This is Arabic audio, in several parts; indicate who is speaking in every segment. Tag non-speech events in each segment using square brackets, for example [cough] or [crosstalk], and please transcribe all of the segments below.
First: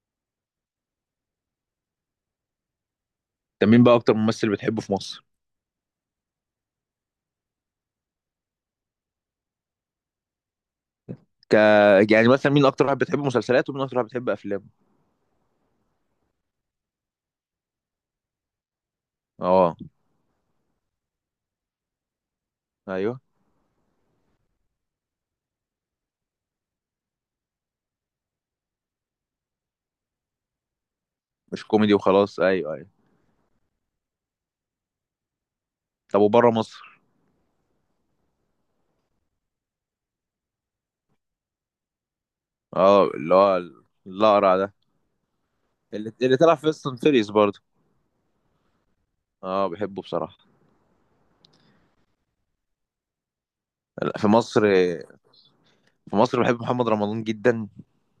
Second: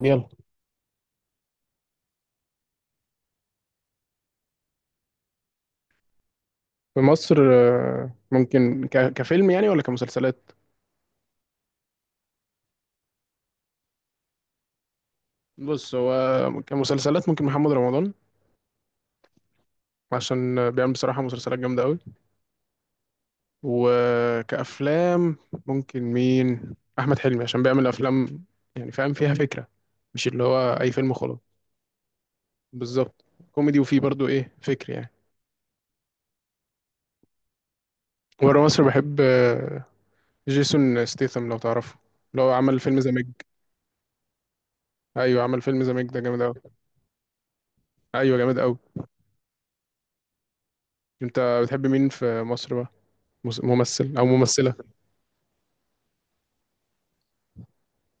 Speaker 1: يلا.
Speaker 2: طب مين بقى اكتر ممثل بتحبه في مصر؟
Speaker 1: في مصر ممكن كفيلم يعني ولا كمسلسلات؟
Speaker 2: ك... يعني مثلا مين اكتر واحد بتحب مسلسلاته ومين اكتر واحد بتحب افلامه؟
Speaker 1: بص، هو كمسلسلات ممكن محمد رمضان،
Speaker 2: اه،
Speaker 1: عشان بيعمل بصراحة مسلسلات جامدة قوي.
Speaker 2: ايوه
Speaker 1: وكأفلام ممكن مين؟ أحمد حلمي، عشان بيعمل أفلام يعني فاهم فيها فكرة، مش اللي هو أي فيلم خلاص.
Speaker 2: مش كوميدي وخلاص، ايوه ايوه.
Speaker 1: بالظبط، كوميدي وفيه برضو إيه فكر يعني.
Speaker 2: طب وبره مصر؟
Speaker 1: ورا مصر بحب جيسون ستيثم، لو تعرفه، اللي هو عمل فيلم
Speaker 2: اه
Speaker 1: ذا ميج.
Speaker 2: اللي هو الاقرع ده.
Speaker 1: أيوه، عمل فيلم ذا ميج
Speaker 2: اللي,
Speaker 1: ده
Speaker 2: اللي
Speaker 1: جامد أوي.
Speaker 2: طلع في فيست اند فيريس برضه.
Speaker 1: أيوه، جامد أوي.
Speaker 2: اه بحبه بصراحه.
Speaker 1: أنت بتحب مين في مصر بقى؟
Speaker 2: لا،
Speaker 1: ممثل او
Speaker 2: في مصر.
Speaker 1: ممثله؟
Speaker 2: في مصر بحب محمد رمضان جدا.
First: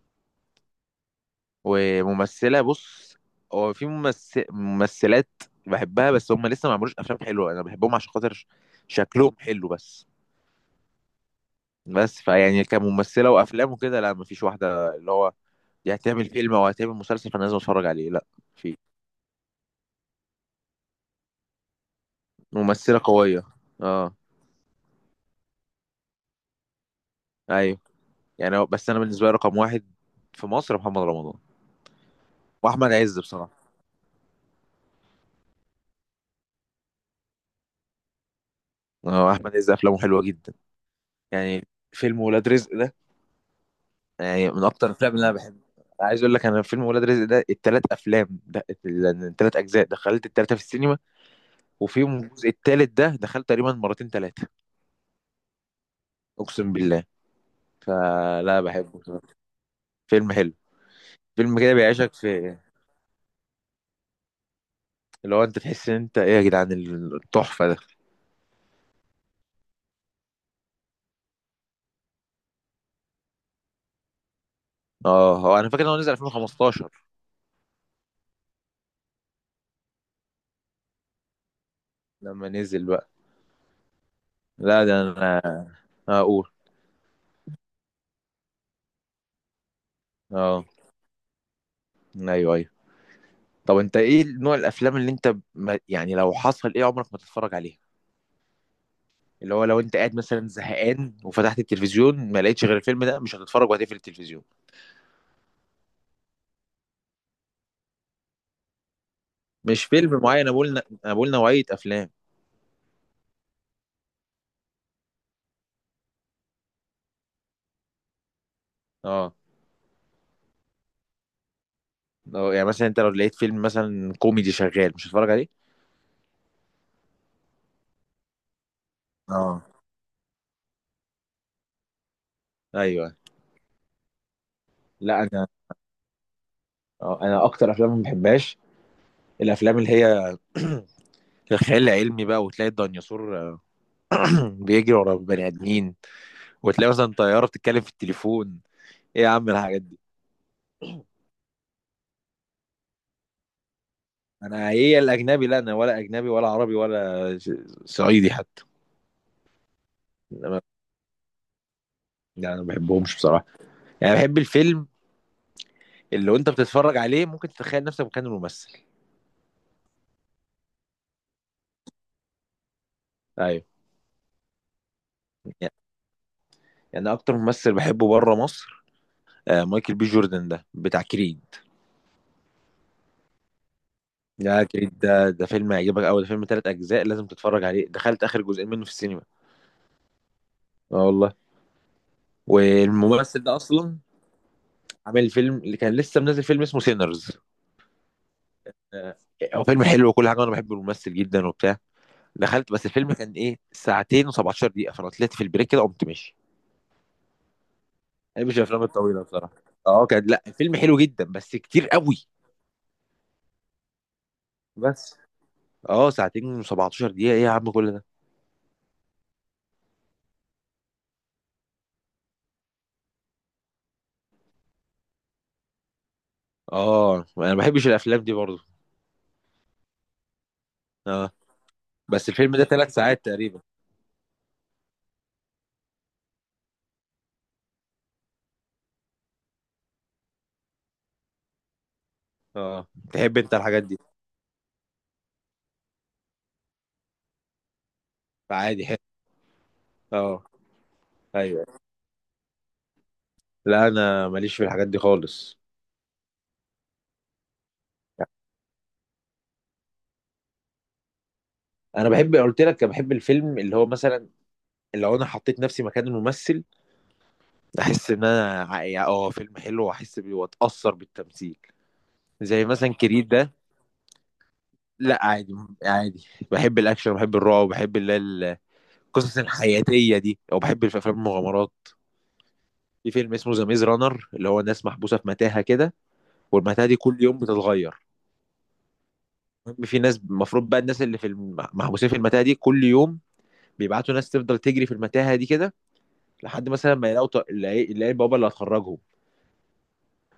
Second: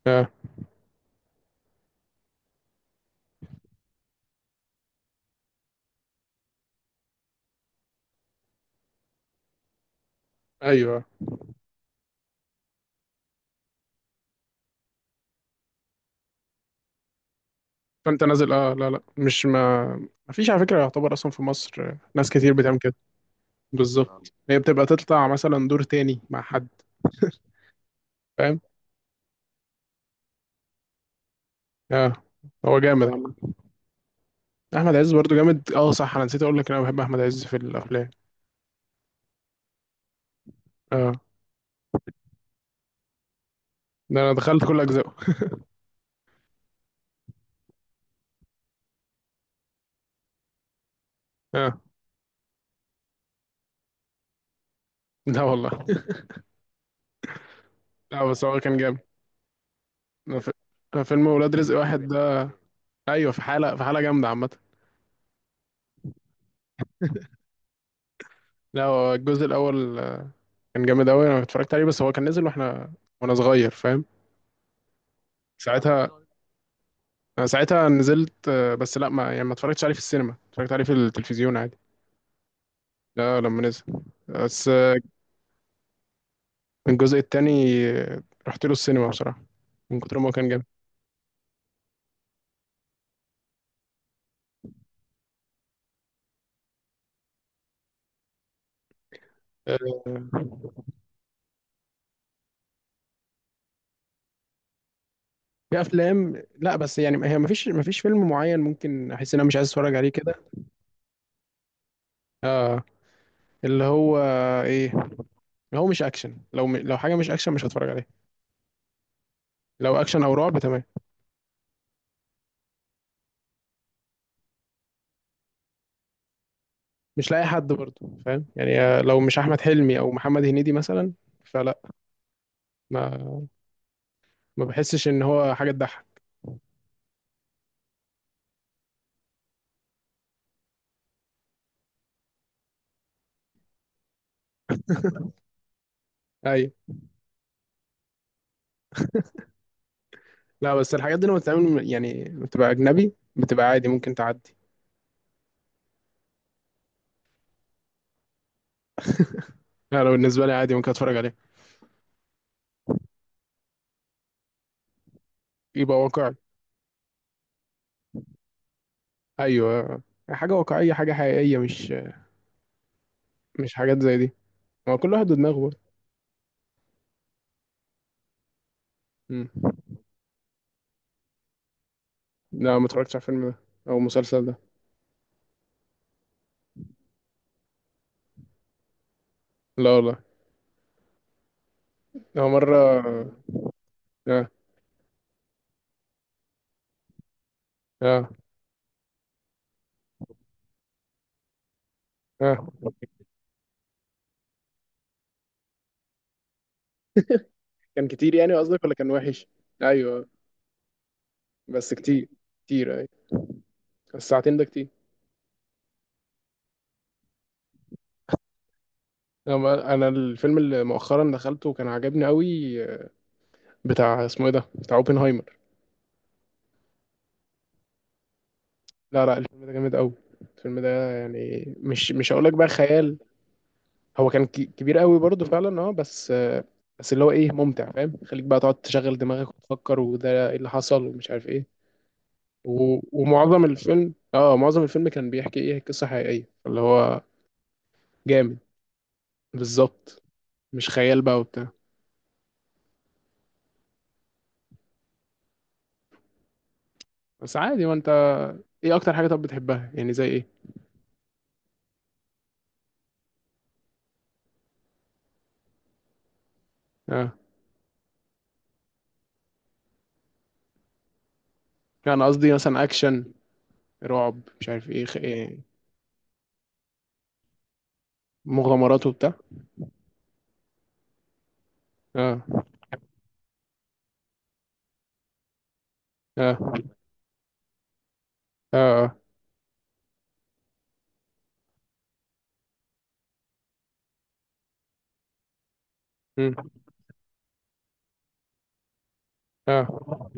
Speaker 1: آه.
Speaker 2: وممثله بص، هو في ممثلات بحبها، بس هم لسه ما عملوش افلام حلوه، انا بحبهم عشان خاطر شكلهم حلو بس.
Speaker 1: ايوه،
Speaker 2: بس فيعني كممثله وافلام وكده لا، مفيش واحده اللي هو دي هتعمل فيلم او هتعمل مسلسل فانا لازم اتفرج عليه،
Speaker 1: فانت
Speaker 2: لا.
Speaker 1: نازل. اه،
Speaker 2: في
Speaker 1: لا، لا، مش ما فيش على فكره، يعتبر اصلا في مصر ناس كتير بتعمل كده.
Speaker 2: ممثله قويه. اه
Speaker 1: بالظبط، هي بتبقى تطلع مثلا دور تاني مع حد،
Speaker 2: ايوه. يعني
Speaker 1: فاهم.
Speaker 2: بس انا بالنسبه لي رقم واحد في مصر محمد رمضان،
Speaker 1: اه. هو
Speaker 2: واحمد
Speaker 1: جامد
Speaker 2: عز بصراحه.
Speaker 1: عامة. احمد عز برضو جامد. اه صح، انا نسيت اقول لك إن انا بحب احمد عز في الافلام.
Speaker 2: اه احمد عز افلامه حلوه جدا،
Speaker 1: اه،
Speaker 2: يعني فيلم ولاد رزق ده
Speaker 1: ده انا
Speaker 2: يعني
Speaker 1: دخلت
Speaker 2: من
Speaker 1: كل
Speaker 2: اكتر
Speaker 1: اجزائه.
Speaker 2: الافلام اللي انا بحبها. عايز اقول لك انا فيلم ولاد رزق ده التلات افلام ده التلات اجزاء دخلت التلاته في السينما،
Speaker 1: اه،
Speaker 2: وفيهم الجزء التالت ده دخلت تقريبا مرتين تلاته.
Speaker 1: لا والله [laughs]
Speaker 2: اقسم بالله،
Speaker 1: لا بس هو
Speaker 2: فلا
Speaker 1: كان جامد.
Speaker 2: بحبه بصراحة. فيلم
Speaker 1: أنا في-
Speaker 2: حلو.
Speaker 1: أنا فيلم ولاد
Speaker 2: فيلم كده
Speaker 1: رزق واحد
Speaker 2: بيعيشك
Speaker 1: ده.
Speaker 2: في
Speaker 1: ايوه، في حاله، في حاله جامده عامه.
Speaker 2: اللي هو انت تحس ان انت ايه يا جدعان، التحفه ده.
Speaker 1: لا، هو الجزء الاول كان جامد قوي، انا اتفرجت عليه، بس هو كان نزل واحنا وانا صغير، فاهم.
Speaker 2: اه هو انا فاكر ان هو
Speaker 1: ساعتها
Speaker 2: نزل 2015
Speaker 1: انا ساعتها نزلت بس لا، ما اتفرجتش عليه في السينما، اتفرجت عليه في التلفزيون عادي.
Speaker 2: لما نزل بقى.
Speaker 1: لا لما نزل، بس
Speaker 2: لا ده انا اقول.
Speaker 1: الجزء التاني آه، رحت له السينما بصراحة، من كتر ما هو كان جامد.
Speaker 2: اه ايوه ايوه. طب انت ايه نوع الافلام اللي انت ما يعني لو حصل ايه عمرك ما تتفرج عليها؟ اللي هو لو انت قاعد
Speaker 1: آه،
Speaker 2: مثلا زهقان وفتحت التلفزيون ما لقيتش غير الفيلم ده مش هتتفرج وهتقفل التلفزيون.
Speaker 1: في افلام، لا بس يعني هي ما فيش فيلم معين ممكن احس ان انا مش عايز
Speaker 2: مش
Speaker 1: اتفرج عليه
Speaker 2: فيلم
Speaker 1: كده.
Speaker 2: معين، انا بقول نوعيه افلام.
Speaker 1: اه، اللي هو ايه اللي هو مش اكشن، لو حاجه مش اكشن مش هتفرج عليه.
Speaker 2: اه
Speaker 1: لو اكشن او رعب تمام.
Speaker 2: يعني مثلا انت لو لقيت فيلم مثلا كوميدي شغال مش هتتفرج عليه؟
Speaker 1: مش لاقي حد برضه، فاهم يعني، لو مش احمد
Speaker 2: اه
Speaker 1: حلمي او محمد هنيدي مثلا، فلا.
Speaker 2: ايوه.
Speaker 1: ما ما بحسش ان
Speaker 2: لا انا
Speaker 1: هو حاجه تضحك.
Speaker 2: انا اكتر افلام ما بحبهاش الافلام اللي هي [clears throat] الخيال العلمي بقى، وتلاقي الديناصور [clears throat] بيجري ورا بني ادمين،
Speaker 1: ايوه.
Speaker 2: وتلاقي مثلا طياره بتتكلم في التليفون. ايه يا عم الحاجات دي.
Speaker 1: لا بس الحاجات دي لما بتتعمل يعني بتبقى اجنبي، بتبقى عادي ممكن تعدي.
Speaker 2: انا ايه الاجنبي، لا انا ولا اجنبي ولا عربي ولا صعيدي حتى.
Speaker 1: انا بالنسبه لي
Speaker 2: انا
Speaker 1: عادي ممكن اتفرج عليها.
Speaker 2: يعني أنا ما بحبهمش بصراحه. يعني بحب الفيلم
Speaker 1: يبقى
Speaker 2: اللي
Speaker 1: واقعي.
Speaker 2: وانت بتتفرج عليه ممكن تتخيل نفسك مكان الممثل.
Speaker 1: ايوه، حاجه واقعيه، حاجه حقيقيه، مش
Speaker 2: ايوه.
Speaker 1: مش حاجات زي دي. هو كل واحد ودماغه
Speaker 2: يعني
Speaker 1: برضه.
Speaker 2: يعني أنا اكتر ممثل بحبه بره مصر
Speaker 1: مم.
Speaker 2: مايكل بي جوردن ده بتاع كريد.
Speaker 1: لا، ما اتفرجتش على الفيلم ده او المسلسل ده.
Speaker 2: ده كريد ده فيلم هيعجبك قوي، ده فيلم 3 اجزاء لازم تتفرج عليه، دخلت اخر جزئين منه في السينما.
Speaker 1: لا والله.
Speaker 2: اه والله.
Speaker 1: هو مره.
Speaker 2: والممثل ده اصلا
Speaker 1: اه،
Speaker 2: عامل فيلم، اللي كان لسه منزل فيلم اسمه سينرز.
Speaker 1: اه،
Speaker 2: هو فيلم حلو وكل حاجه، وانا بحب الممثل جدا وبتاع.
Speaker 1: اه،
Speaker 2: دخلت بس الفيلم كان ايه ساعتين و17 دقيقه، فانا طلعت في البريك كده قمت ماشي.
Speaker 1: كان كتير
Speaker 2: ما
Speaker 1: يعني
Speaker 2: بحبش الافلام
Speaker 1: قصدك، ولا كان
Speaker 2: الطويله
Speaker 1: وحش؟
Speaker 2: بصراحه. اه كان،
Speaker 1: ايوه،
Speaker 2: لا الفيلم حلو جدا بس كتير
Speaker 1: بس
Speaker 2: قوي.
Speaker 1: كتير. كتير أي، الساعتين ده كتير.
Speaker 2: بس اه، ساعتين و17 دقيقه ايه يا عم كل ده.
Speaker 1: أنا الفيلم اللي مؤخرا دخلته كان عجبني قوي، بتاع اسمه إيه ده، بتاع أوبنهايمر.
Speaker 2: اه انا ما بحبش الافلام دي برضه.
Speaker 1: لا لا، الفيلم ده جامد قوي. الفيلم ده
Speaker 2: اه
Speaker 1: يعني مش،
Speaker 2: بس
Speaker 1: هقول لك
Speaker 2: الفيلم ده
Speaker 1: بقى
Speaker 2: ثلاث
Speaker 1: خيال.
Speaker 2: ساعات تقريبا.
Speaker 1: هو كان كبير قوي برضه فعلا، أه بس بس اللي هو إيه ممتع، فاهم، خليك بقى تقعد تشغل دماغك وتفكر، وده إيه اللي حصل ومش عارف إيه.
Speaker 2: اه تحب انت
Speaker 1: ومعظم
Speaker 2: الحاجات دي
Speaker 1: الفيلم، أه، معظم الفيلم كان بيحكي إيه قصة حقيقية، اللي هو جامد.
Speaker 2: فعادي حلو.
Speaker 1: بالظبط،
Speaker 2: اه
Speaker 1: مش خيال بقى
Speaker 2: ايوه.
Speaker 1: وبتاع.
Speaker 2: لا انا ماليش في الحاجات دي خالص.
Speaker 1: بس عادي. ما انت ايه اكتر حاجه طب بتحبها يعني زي ايه؟
Speaker 2: انا بحب، قلت لك انا بحب الفيلم اللي هو مثلا لو انا حطيت نفسي مكان الممثل
Speaker 1: اه،
Speaker 2: احس ان انا يعني اه فيلم حلو واحس بيه واتاثر بالتمثيل.
Speaker 1: يعني قصدي
Speaker 2: زي
Speaker 1: مثلا
Speaker 2: مثلا كريد
Speaker 1: اكشن،
Speaker 2: ده.
Speaker 1: رعب، مش عارف ايه،
Speaker 2: لا عادي.
Speaker 1: إيه،
Speaker 2: عادي بحب الاكشن، بحب الرعب، بحب اللي هي
Speaker 1: مغامرات وبتاع.
Speaker 2: القصص الحياتيه دي، او بحب في افلام المغامرات.
Speaker 1: اه،
Speaker 2: في فيلم اسمه ذا ميز رانر اللي هو ناس محبوسه في متاهه كده،
Speaker 1: اه،
Speaker 2: والمتاهه دي كل يوم بتتغير.
Speaker 1: اه، اه.
Speaker 2: المهم في ناس المفروض بقى، الناس اللي في محبوسين في المتاهه دي كل يوم بيبعتوا ناس تفضل تجري في المتاهه دي كده، لحد
Speaker 1: مم.
Speaker 2: مثلا ما يلاقوا يلاقي البوابه اللي هتخرجهم.
Speaker 1: اه.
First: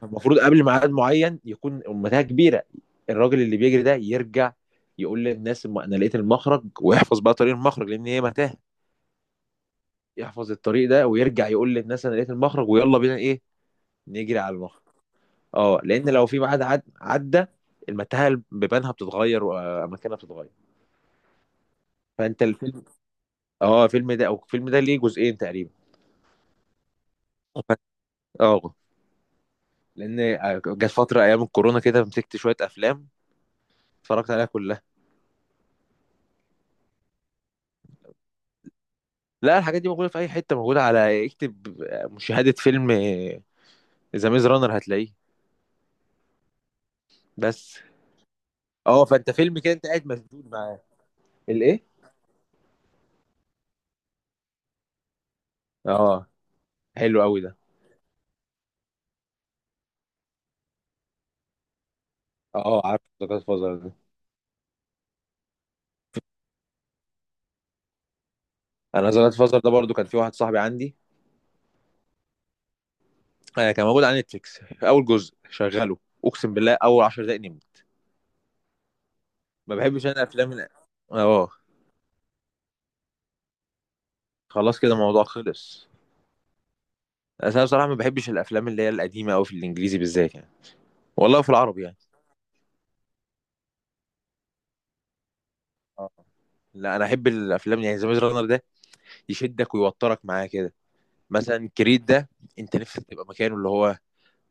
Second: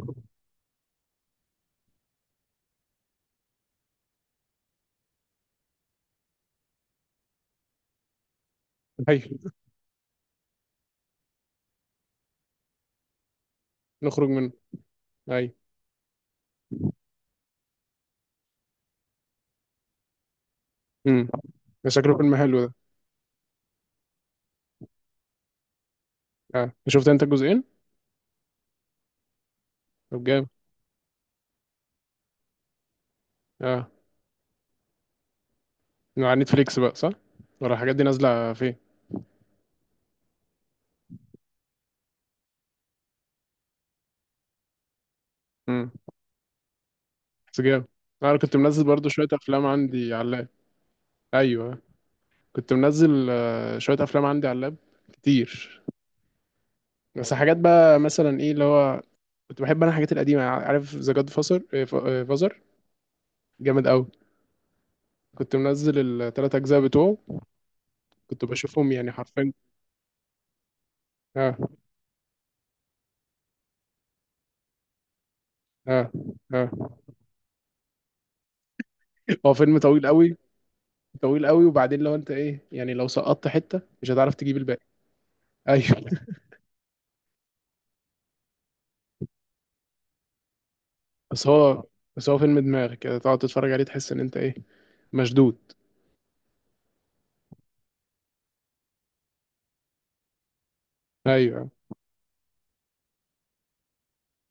Speaker 2: المفروض قبل ميعاد معين يكون المتاهه كبيره، الراجل اللي بيجري ده يرجع يقول للناس ما انا لقيت المخرج، ويحفظ بقى طريق المخرج لان هي متاهه،
Speaker 1: هاي،
Speaker 2: يحفظ الطريق ده ويرجع يقول للناس انا لقيت المخرج ويلا بينا ايه
Speaker 1: نخرج
Speaker 2: نجري
Speaker 1: منه.
Speaker 2: على المخرج.
Speaker 1: هاي.
Speaker 2: اه لان لو في ميعاد عدى المتاهه بيبانها بتتغير واماكنها بتتغير.
Speaker 1: امم. ده شكله فيلم
Speaker 2: فانت
Speaker 1: حلو ده.
Speaker 2: الفيلم، اه الفيلم ده، او الفيلم ده ليه جزئين تقريبا.
Speaker 1: اه، شفت انت الجزئين.
Speaker 2: [laughs] اه لان
Speaker 1: طب جامد.
Speaker 2: جت فتره ايام الكورونا كده مسكت شويه افلام
Speaker 1: اه،
Speaker 2: اتفرجت عليها كلها.
Speaker 1: على نتفليكس بقى صح، ولا الحاجات دي نازله فين؟
Speaker 2: لا الحاجات دي موجودة في أي حتة، موجودة على اكتب مشاهدة فيلم ذا ميز رانر هتلاقيه.
Speaker 1: امم. بس
Speaker 2: بس.
Speaker 1: جامد. انا كنت منزل
Speaker 2: اه
Speaker 1: برضو شويه
Speaker 2: فأنت فيلم
Speaker 1: افلام
Speaker 2: كده أنت قاعد
Speaker 1: عندي على اللاب.
Speaker 2: مسدود معاه
Speaker 1: ايوه،
Speaker 2: الإيه؟
Speaker 1: كنت منزل شويه افلام عندي على اللاب كتير.
Speaker 2: اه حلو
Speaker 1: بس
Speaker 2: قوي
Speaker 1: حاجات
Speaker 2: ده.
Speaker 1: بقى مثلا ايه اللي هو، كنت بحب انا الحاجات القديمه. عارف ذا جاد فازر؟ فازر،
Speaker 2: اه عارف ذا جاد فازر
Speaker 1: جامد
Speaker 2: ده.
Speaker 1: قوي. كنت منزل الثلاث اجزاء بتوعه، كنت بشوفهم
Speaker 2: أنا
Speaker 1: يعني
Speaker 2: ذا جاد
Speaker 1: حرفيا.
Speaker 2: فازر ده برضو كان في واحد صاحبي عندي
Speaker 1: اه،
Speaker 2: كان موجود على نتفليكس في أول جزء شغله.
Speaker 1: اه،
Speaker 2: أقسم
Speaker 1: اه.
Speaker 2: بالله أول 10 دقايق نمت.
Speaker 1: هو
Speaker 2: ما
Speaker 1: فيلم طويل
Speaker 2: بحبش أنا
Speaker 1: قوي،
Speaker 2: أفلام
Speaker 1: طويل
Speaker 2: اه
Speaker 1: قوي. وبعدين لو انت ايه يعني، لو سقطت حته مش هتعرف تجيب
Speaker 2: خلاص
Speaker 1: الباقي.
Speaker 2: كده الموضوع
Speaker 1: ايوه
Speaker 2: خلص.
Speaker 1: [laughs]
Speaker 2: أصل أنا بصراحة ما بحبش الأفلام اللي هي القديمة أوي في الإنجليزي بالذات يعني، والله
Speaker 1: بس
Speaker 2: في
Speaker 1: هو،
Speaker 2: العربي يعني.
Speaker 1: بس هو فيلم دماغ كده، تقعد تتفرج عليه تحس ان انت ايه، مشدود.
Speaker 2: اه لا انا احب الافلام، يعني ذا ميز رانر ده يشدك ويوترك معاه كده. مثلا
Speaker 1: ايوه.
Speaker 2: كريد ده انت نفسك تبقى مكانه، اللي هو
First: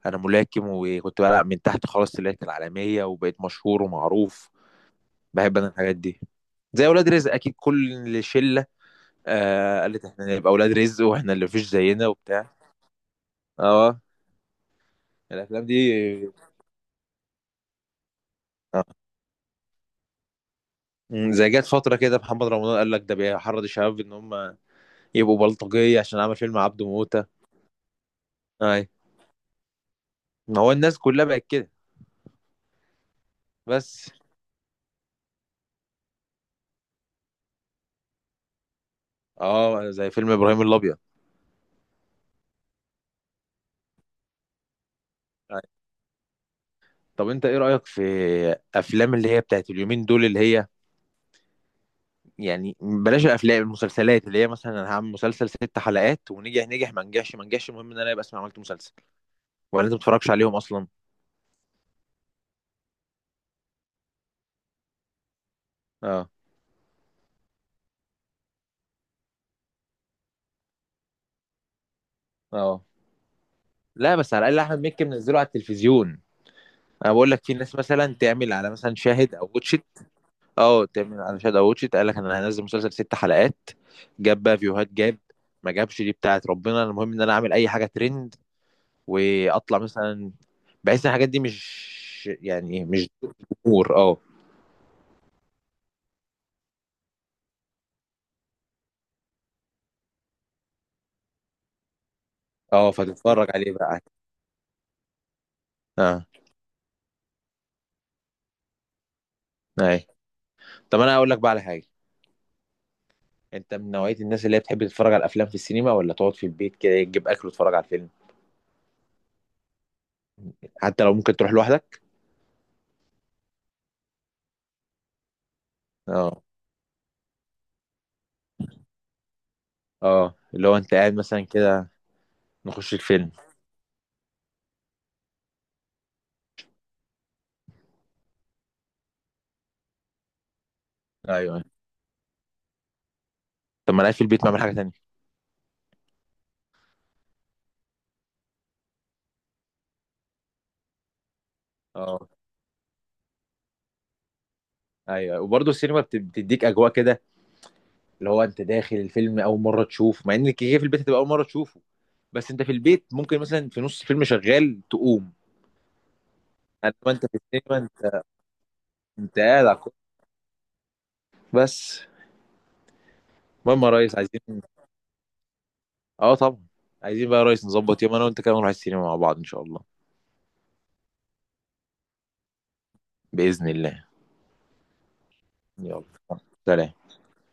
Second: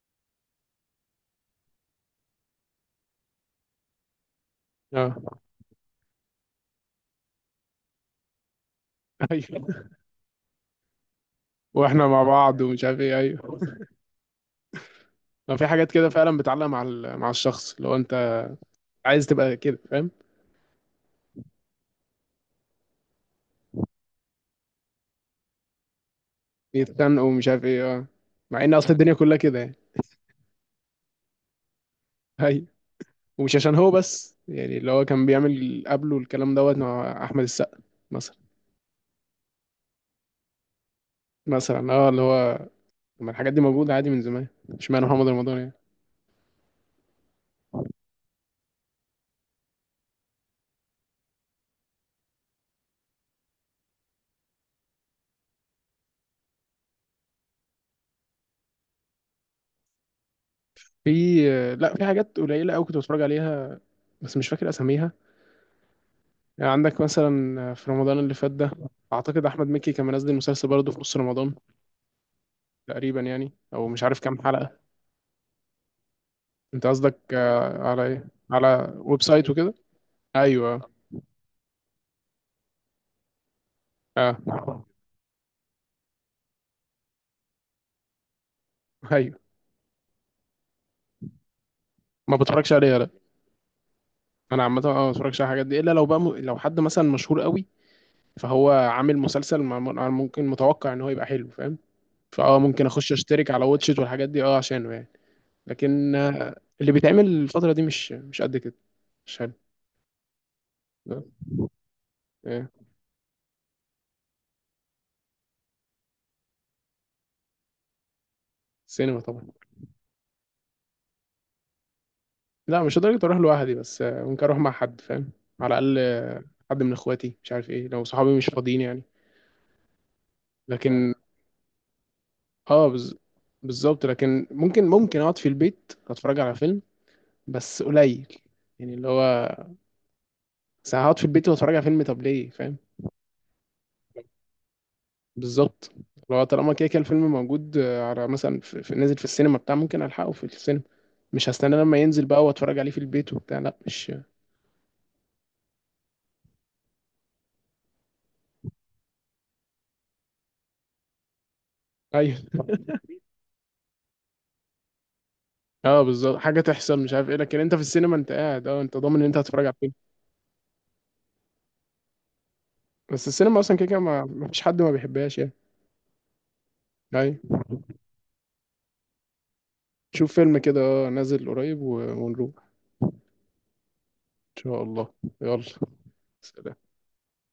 Speaker 2: انا ملاكم وكنت بلعب من تحت خلاص طلعت العالميه وبقيت مشهور ومعروف.
Speaker 1: اه.
Speaker 2: بحب انا الحاجات دي. زي اولاد رزق اكيد كل شله
Speaker 1: ايوه
Speaker 2: آه قالت احنا نبقى اولاد رزق واحنا اللي مفيش
Speaker 1: [laughs]
Speaker 2: زينا
Speaker 1: واحنا مع
Speaker 2: وبتاع.
Speaker 1: بعض ومش عارف ايه، ايوه.
Speaker 2: اه
Speaker 1: ما
Speaker 2: الافلام
Speaker 1: في
Speaker 2: دي.
Speaker 1: حاجات كده فعلا بتعلق مع مع الشخص، لو انت
Speaker 2: آه.
Speaker 1: عايز تبقى كده، فاهم.
Speaker 2: زي جت فتره كده محمد رمضان قال لك ده بيحرض الشباب ان هم يبقوا بلطجيه عشان عمل فيلم عبده موته.
Speaker 1: بيتخانقوا ومش عارف ايه، اه. مع ان
Speaker 2: اي
Speaker 1: اصل الدنيا كلها كده يعني.
Speaker 2: ما هو الناس كلها بقت كده.
Speaker 1: هي. ومش عشان هو
Speaker 2: بس
Speaker 1: بس يعني، اللي هو كان بيعمل قبله الكلام دوت مع احمد السقا مثلا.
Speaker 2: اه زي فيلم ابراهيم الابيض.
Speaker 1: مثلا، اه، اللي هو، ما الحاجات دي موجوده عادي من زمان، اشمعنى محمد رمضان يعني.
Speaker 2: طب انت ايه رأيك في افلام اللي هي بتاعت اليومين دول اللي هي، يعني بلاش الافلام، المسلسلات اللي هي مثلا انا هعمل مسلسل 6 حلقات ونجح نجح ما نجحش ما نجحش المهم ان انا يبقى اسمي عملت مسلسل، ولا انت ما بتتفرجش عليهم اصلا؟
Speaker 1: في لا، في حاجات قليله قوي كنت بتفرج عليها، بس مش فاكر اساميها.
Speaker 2: اه
Speaker 1: يعني عندك مثلا في رمضان اللي فات ده، اعتقد احمد مكي كان منزل مسلسل برضه في نص رمضان
Speaker 2: اه.
Speaker 1: تقريبا يعني، او مش
Speaker 2: لا
Speaker 1: عارف
Speaker 2: بس
Speaker 1: كام
Speaker 2: على الاقل
Speaker 1: حلقه.
Speaker 2: احمد مكي منزله على التلفزيون.
Speaker 1: انت
Speaker 2: انا
Speaker 1: قصدك
Speaker 2: بقول لك في ناس
Speaker 1: على
Speaker 2: مثلا
Speaker 1: ايه،
Speaker 2: تعمل على
Speaker 1: على
Speaker 2: مثلا
Speaker 1: ويب
Speaker 2: شاهد
Speaker 1: سايت
Speaker 2: او
Speaker 1: وكده؟
Speaker 2: واتشت، اه
Speaker 1: ايوه.
Speaker 2: تعمل على شاهد او واتشت قال لك انا هنزل مسلسل 6 حلقات،
Speaker 1: اه،
Speaker 2: جاب بقى فيوهات، جاب ما جابش دي بتاعت ربنا، المهم ان انا اعمل اي حاجه ترند
Speaker 1: ايوه،
Speaker 2: واطلع مثلا. بحس ان الحاجات دي مش
Speaker 1: ما بتفرجش
Speaker 2: يعني إيه،
Speaker 1: عليها
Speaker 2: مش
Speaker 1: لا.
Speaker 2: جمهور اه.
Speaker 1: انا عامه اه ما بتفرجش على الحاجات دي، الا لو بقى لو حد مثلا مشهور قوي فهو عامل مسلسل ممكن متوقع ان هو يبقى حلو، فاهم. فاه، ممكن
Speaker 2: اه
Speaker 1: اخش
Speaker 2: فتتفرج
Speaker 1: اشترك على
Speaker 2: عليه
Speaker 1: واتشيت
Speaker 2: بقى.
Speaker 1: والحاجات دي، اه، عشانه يعني. لكن
Speaker 2: اه
Speaker 1: اللي بيتعمل الفتره دي مش، قد كده، مش حلو.
Speaker 2: اي. طب انا
Speaker 1: لا.
Speaker 2: اقول لك بقى على حاجه،
Speaker 1: آه،
Speaker 2: انت من نوعيه الناس اللي هي بتحب تتفرج على الافلام في السينما، ولا تقعد في البيت كده تجيب اكل وتتفرج على الفيلم؟
Speaker 1: سينما طبعا.
Speaker 2: حتى لو ممكن تروح لوحدك؟
Speaker 1: لا، مش لدرجه اروح لوحدي، بس ممكن اروح مع حد، فاهم. على الاقل
Speaker 2: اه
Speaker 1: حد من اخواتي، مش عارف ايه، لو صحابي مش فاضيين يعني.
Speaker 2: اه اللي هو انت
Speaker 1: لكن
Speaker 2: قاعد مثلا كده
Speaker 1: اه،
Speaker 2: نخش الفيلم.
Speaker 1: بالظبط، لكن ممكن اقعد في البيت اتفرج على فيلم، بس قليل. يعني اللي هو، بس هقعد في
Speaker 2: ايوه
Speaker 1: البيت
Speaker 2: أيوة.
Speaker 1: واتفرج على فيلم طب ليه، فاهم.
Speaker 2: طب ما انا قاعد في البيت ما اعمل حاجه تانية.
Speaker 1: بالظبط. لو طالما كده كده الفيلم موجود على مثلا في نازل في السينما بتاع، ممكن الحقه في السينما، مش هستنى لما ينزل
Speaker 2: اه
Speaker 1: بقى واتفرج عليه في البيت وبتاع، لا مش.
Speaker 2: ايوه وبرضه السينما بتديك اجواء كده، اللي هو انت داخل الفيلم اول مره تشوف، مع ان كده كده في البيت هتبقى اول مره تشوف.
Speaker 1: ايوه
Speaker 2: بس انت في
Speaker 1: [laughs]
Speaker 2: البيت ممكن مثلا في نص فيلم شغال تقوم.
Speaker 1: اه، بالظبط، حاجه
Speaker 2: انما
Speaker 1: تحصل مش
Speaker 2: انت
Speaker 1: عارف ايه،
Speaker 2: في
Speaker 1: لكن انت
Speaker 2: السينما
Speaker 1: في السينما
Speaker 2: انت
Speaker 1: انت قاعد، اه، انت ضامن ان انت
Speaker 2: انت
Speaker 1: هتتفرج
Speaker 2: قاعد على
Speaker 1: على الفيلم.
Speaker 2: بس.
Speaker 1: بس السينما اصلا كده
Speaker 2: المهم يا
Speaker 1: كده،
Speaker 2: ريس،
Speaker 1: ما
Speaker 2: عايزين
Speaker 1: ما فيش حد ما بيحبهاش يعني.
Speaker 2: اه طبعا، عايزين بقى يا
Speaker 1: ايوه،
Speaker 2: ريس نظبط يوم انا وانت كده نروح السينما مع بعض ان شاء الله.
Speaker 1: شوف فيلم كده اه نازل قريب ونروح.
Speaker 2: باذن الله.
Speaker 1: ان شاء الله. يلا.
Speaker 2: يلا.
Speaker 1: سلام.
Speaker 2: سلام.